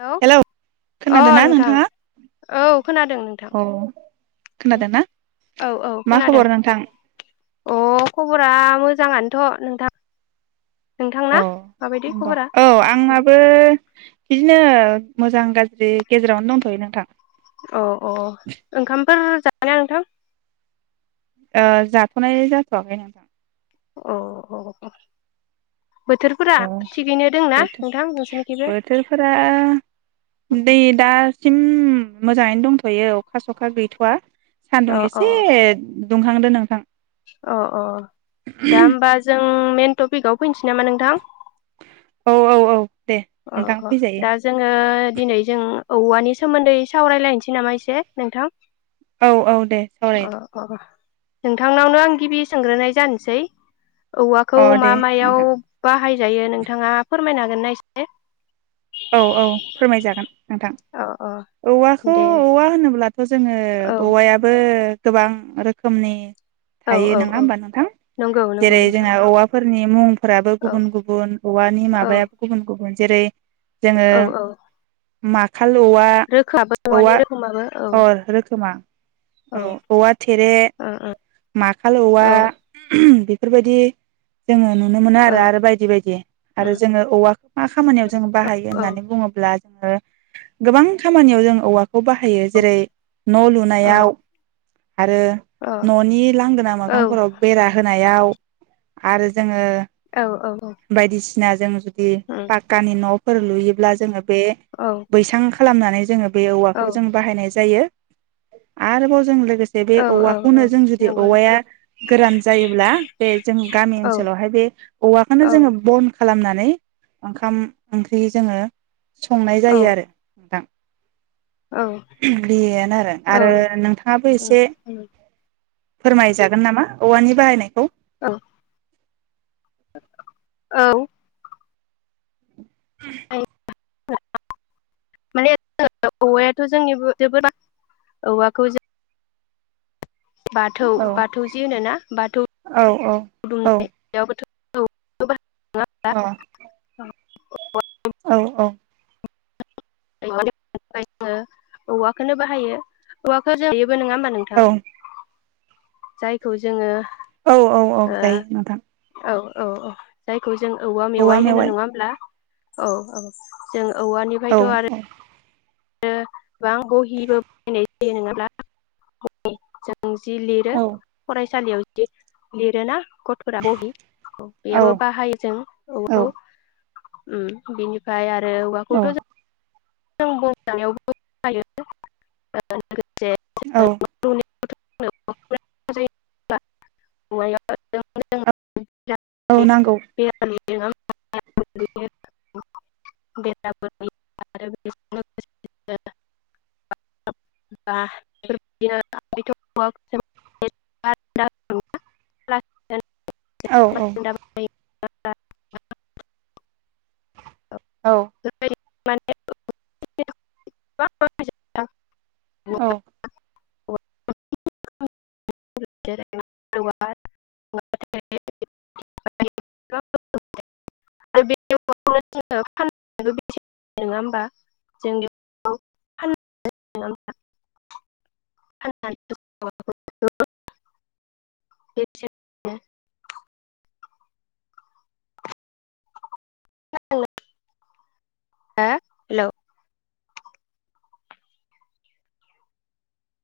हेल hello अ खोनादोंना नोंथां नोंथाङा? औ खोनादों नोंथां खोनादोंना औ औ मा खोनादों खबर नोंथां? अ खबरा मोजाङानोथ नोंथां औ नोंथांना माबायदि नंगौ खबरा औ आंहाबो बिदिनो मोजां गाज्रि गेजेरावनो दंथयो नोंथां अ अ ओंखामफोर जानो नोंथां ओ जाथनाय जाथवाखै नोंथां अ अ बोथोरफोरा औ थिगैनो दंना नोंथां बोथोर नोंसोरनिखैबो बोथोरफोरा दै दासिम उम मोजाङैनो दंथयो अखा सखा गैथ आ सान्दुं अ अ एसे दुंखांदो नोंथां अ अ दा होमबा जों मेन टपिकआव फैनोसै नामा नोंथां औ औ औ दे अ नोंथां अ फैजायो दा जोङो दिनै जों औवानि सोमोन्दै सावरायलायनोसै नामा एसे नोंथां औ औ दे अ सावराय अ नोंथांनावनो आं गिबि सोंग्रोनाय जानोसै अ औवाखौ दे मा मायाव नोंथां बाहायो जायो नोंथाङा फोरमायनो हागोन ना एसे औ औ फोरमायजागोन नोंथां औ औ औवाखौ दे औवा होनोब्ला थ जोङो औ औवायाबो गोबां रोखोमनि औ थायो औ नोङा औ होमबा नोंथां नंगौ नंगौ जेरै नोंथां जोंना औवाफोरनि मुंफोराबो औ गुबुन गुबुन औवानि औ माबायाबो गुबुन गुबुन जेरै औ औ माग माखाल औवा रोखोमाबो औवानि औवा रोखोमाबो औ अ रोखोमा औ औवा थेरे औ माखाल औवा औ बेफोरबायदि जोङो नु नुनो मोनो औ आरो बायदि बायदि आरो उम जोङो औवा मा खामानियाव जों बाहायो औ होननानै बुङोब्ला जोङो गोबां खामानियाव जों औवा खौ बाहायो औ जेरै न औ लुनायाव आरो अ ननि लांगोना औ मोखांफोराव बेरा होनाय हायाव आरो जोङो औ औ औ [unintelligible] [unintelligible] उम पाकानि न फोर लुयोब्ला जोङो बे औ बैसां खालामनानै जोङो बे औवाखौ औ जों बाहायनाय जायो आरोबाव जों लोगोसे बे औ औ औ औवाखौनो जों जुदि नंगौ औवाया नोंथां गोरान जायोब्ला बे जों गामि औ ओनसोलावहाय बे औवाखौनो औ जोङो बन खालामनानै ओंखाम ओंख्रि जोङो संनाय औ जायो आरो नोंथां औ [inaudible] बेयानो आरो आरो नोंथाङाबो उम एसे उम फोरमायजागोन नामा औवानि बाहायनायखौ औ औ [unintelligible] माने औवायाथ जोंनिबो जोबोद औवाखौ जों बाथौ औ बाथौजि होनोना बाथौ औ अ औ [unintelligible] औ [unintelligible] [unintelligible] [unintelligible] औ औ [unintelligible] औवाखौनो बाहायो औवाखौ जों बो नङा होमबा औ नोंथां जायखौ जोङो औ औ औ ओ जायो नोंथां औ औ जायखौ जों औवा मेवाइ होनो नङा होमब्ला औ औ जों औ औवानिफायथ आरो आरो गोबां बहिबो बायनाय जायो नङाब्ला [unintelligible] जि लिरो औ फरायसालियाव दि लिरोना गथरा बहि बेयावबो बाहायो जों औ औवाखौ उम बिनिफाय आ ओवाखौथ' जों जों औ [unintelligible] [unintelligible] [unintelligible] औ नांगौ [unintelligible] [unintelligible] औ औ [unintelligible] औ [unintelligible] औ [unintelligible] [unintelligible] [unintelligible] [inaudible] हेल